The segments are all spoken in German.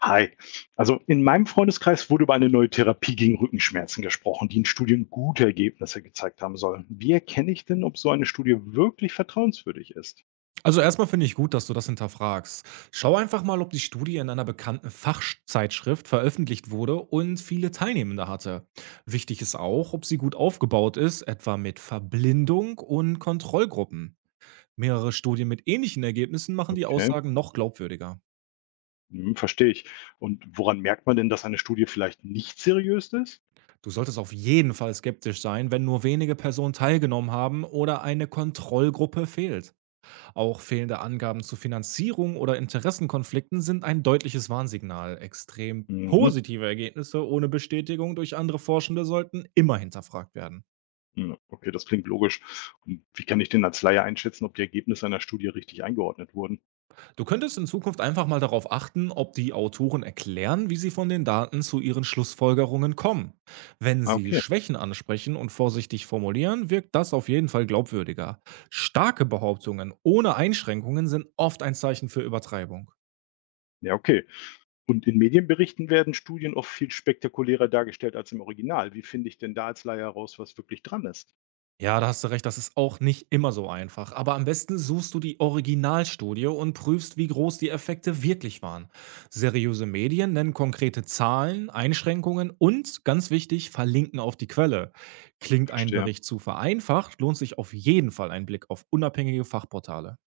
Hi. Also in meinem Freundeskreis wurde über eine neue Therapie gegen Rückenschmerzen gesprochen, die in Studien gute Ergebnisse gezeigt haben soll. Wie erkenne ich denn, ob so eine Studie wirklich vertrauenswürdig ist? Also erstmal finde ich gut, dass du das hinterfragst. Schau einfach mal, ob die Studie in einer bekannten Fachzeitschrift veröffentlicht wurde und viele Teilnehmende hatte. Wichtig ist auch, ob sie gut aufgebaut ist, etwa mit Verblindung und Kontrollgruppen. Mehrere Studien mit ähnlichen Ergebnissen machen die Okay, Aussagen noch glaubwürdiger. Verstehe ich. Und woran merkt man denn, dass eine Studie vielleicht nicht seriös ist? Du solltest auf jeden Fall skeptisch sein, wenn nur wenige Personen teilgenommen haben oder eine Kontrollgruppe fehlt. Auch fehlende Angaben zu Finanzierung oder Interessenkonflikten sind ein deutliches Warnsignal. Extrem Mhm. positive Ergebnisse ohne Bestätigung durch andere Forschende sollten immer hinterfragt werden. Okay, das klingt logisch. Und wie kann ich denn als Laie einschätzen, ob die Ergebnisse einer Studie richtig eingeordnet wurden? Du könntest in Zukunft einfach mal darauf achten, ob die Autoren erklären, wie sie von den Daten zu ihren Schlussfolgerungen kommen. Wenn Ah, sie okay. Schwächen ansprechen und vorsichtig formulieren, wirkt das auf jeden Fall glaubwürdiger. Starke Behauptungen ohne Einschränkungen sind oft ein Zeichen für Übertreibung. Ja, okay. Und in Medienberichten werden Studien oft viel spektakulärer dargestellt als im Original. Wie finde ich denn da als Laie heraus, was wirklich dran ist? Ja, da hast du recht, das ist auch nicht immer so einfach. Aber am besten suchst du die Originalstudie und prüfst, wie groß die Effekte wirklich waren. Seriöse Medien nennen konkrete Zahlen, Einschränkungen und, ganz wichtig, verlinken auf die Quelle. Klingt ein Verstehe. Bericht zu vereinfacht, lohnt sich auf jeden Fall ein Blick auf unabhängige Fachportale.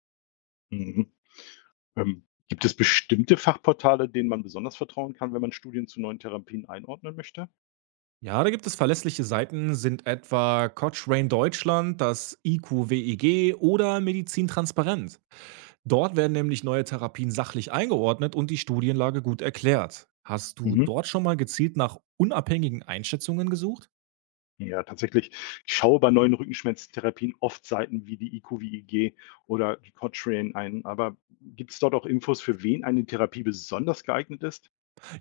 Mhm. Ähm, gibt es bestimmte Fachportale, denen man besonders vertrauen kann, wenn man Studien zu neuen Therapien einordnen möchte? Ja, da gibt es verlässliche Seiten, sind etwa Cochrane Deutschland, das IQWEG oder Medizin Transparent. Dort werden nämlich neue Therapien sachlich eingeordnet und die Studienlage gut erklärt. Hast du Mhm. dort schon mal gezielt nach unabhängigen Einschätzungen gesucht? Ja, tatsächlich. Ich schaue bei neuen Rückenschmerztherapien oft Seiten wie die IQVIG oder die Cochrane ein. Aber gibt es dort auch Infos, für wen eine Therapie besonders geeignet ist?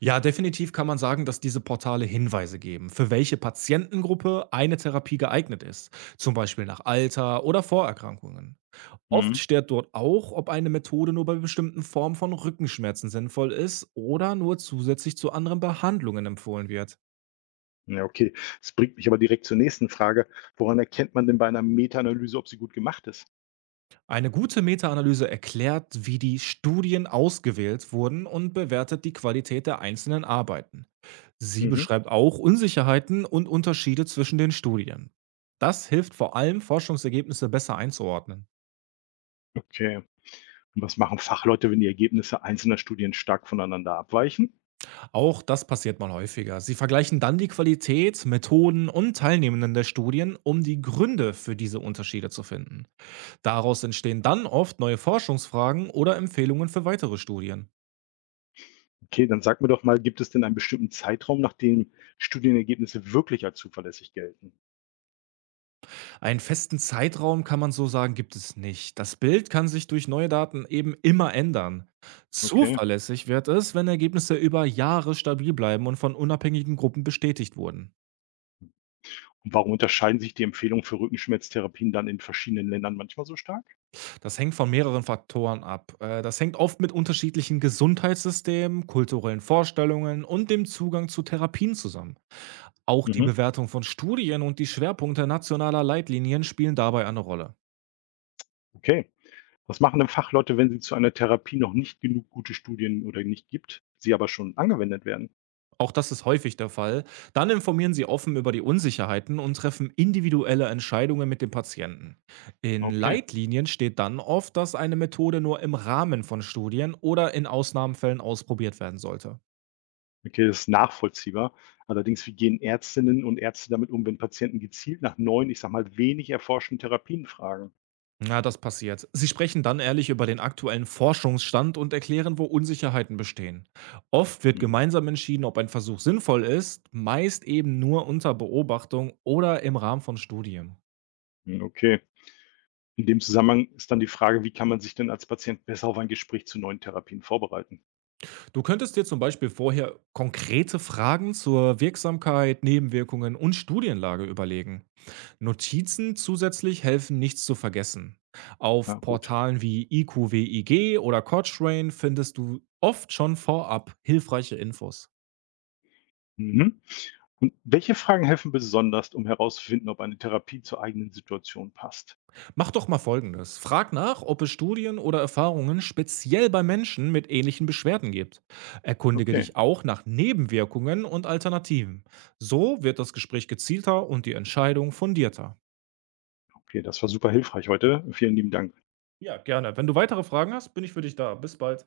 Ja, definitiv kann man sagen, dass diese Portale Hinweise geben, für welche Patientengruppe eine Therapie geeignet ist, zum Beispiel nach Alter oder Vorerkrankungen. Oft Mhm. steht dort auch, ob eine Methode nur bei bestimmten Formen von Rückenschmerzen sinnvoll ist oder nur zusätzlich zu anderen Behandlungen empfohlen wird. Ja, okay. Das bringt mich aber direkt zur nächsten Frage. Woran erkennt man denn bei einer Meta-Analyse, ob sie gut gemacht ist? Eine gute Metaanalyse erklärt, wie die Studien ausgewählt wurden und bewertet die Qualität der einzelnen Arbeiten. Sie Mhm. beschreibt auch Unsicherheiten und Unterschiede zwischen den Studien. Das hilft vor allem, Forschungsergebnisse besser einzuordnen. Okay. Und was machen Fachleute, wenn die Ergebnisse einzelner Studien stark voneinander abweichen? Auch das passiert mal häufiger. Sie vergleichen dann die Qualität, Methoden und Teilnehmenden der Studien, um die Gründe für diese Unterschiede zu finden. Daraus entstehen dann oft neue Forschungsfragen oder Empfehlungen für weitere Studien. Okay, dann sag mir doch mal, gibt es denn einen bestimmten Zeitraum, nach dem Studienergebnisse wirklich als zuverlässig gelten? Einen festen Zeitraum kann man so sagen, gibt es nicht. Das Bild kann sich durch neue Daten eben immer ändern. Okay. Zuverlässig wird es, wenn Ergebnisse über Jahre stabil bleiben und von unabhängigen Gruppen bestätigt wurden. Und warum unterscheiden sich die Empfehlungen für Rückenschmerztherapien dann in verschiedenen Ländern manchmal so stark? Das hängt von mehreren Faktoren ab. Das hängt oft mit unterschiedlichen Gesundheitssystemen, kulturellen Vorstellungen und dem Zugang zu Therapien zusammen. Auch die Mhm. Bewertung von Studien und die Schwerpunkte nationaler Leitlinien spielen dabei eine Rolle. Okay. Was machen denn Fachleute, wenn sie zu einer Therapie noch nicht genug gute Studien oder nicht gibt, sie aber schon angewendet werden? Auch das ist häufig der Fall. Dann informieren Sie offen über die Unsicherheiten und treffen individuelle Entscheidungen mit dem Patienten. In Okay. Leitlinien steht dann oft, dass eine Methode nur im Rahmen von Studien oder in Ausnahmefällen ausprobiert werden sollte. Okay, das ist nachvollziehbar. Allerdings, wie gehen Ärztinnen und Ärzte damit um, wenn Patienten gezielt nach neuen, ich sag mal, wenig erforschten Therapien fragen? Ja, das passiert. Sie sprechen dann ehrlich über den aktuellen Forschungsstand und erklären, wo Unsicherheiten bestehen. Oft wird Hm, gemeinsam entschieden, ob ein Versuch sinnvoll ist, meist eben nur unter Beobachtung oder im Rahmen von Studien. Okay. In dem Zusammenhang ist dann die Frage, wie kann man sich denn als Patient besser auf ein Gespräch zu neuen Therapien vorbereiten? Du könntest dir zum Beispiel vorher konkrete Fragen zur Wirksamkeit, Nebenwirkungen und Studienlage überlegen. Notizen zusätzlich helfen, nichts zu vergessen. Ja, Auf gut. Portalen wie IQWIG oder Cochrane findest du oft schon vorab hilfreiche Infos. Mhm. Und welche Fragen helfen besonders, um herauszufinden, ob eine Therapie zur eigenen Situation passt? Mach doch mal folgendes. Frag nach, ob es Studien oder Erfahrungen speziell bei Menschen mit ähnlichen Beschwerden gibt. Erkundige Okay, dich auch nach Nebenwirkungen und Alternativen. So wird das Gespräch gezielter und die Entscheidung fundierter. okay, das war super hilfreich heute. Vielen lieben Dank. Ja, gerne. Wenn du weitere Fragen hast, bin ich für dich da. Bis bald.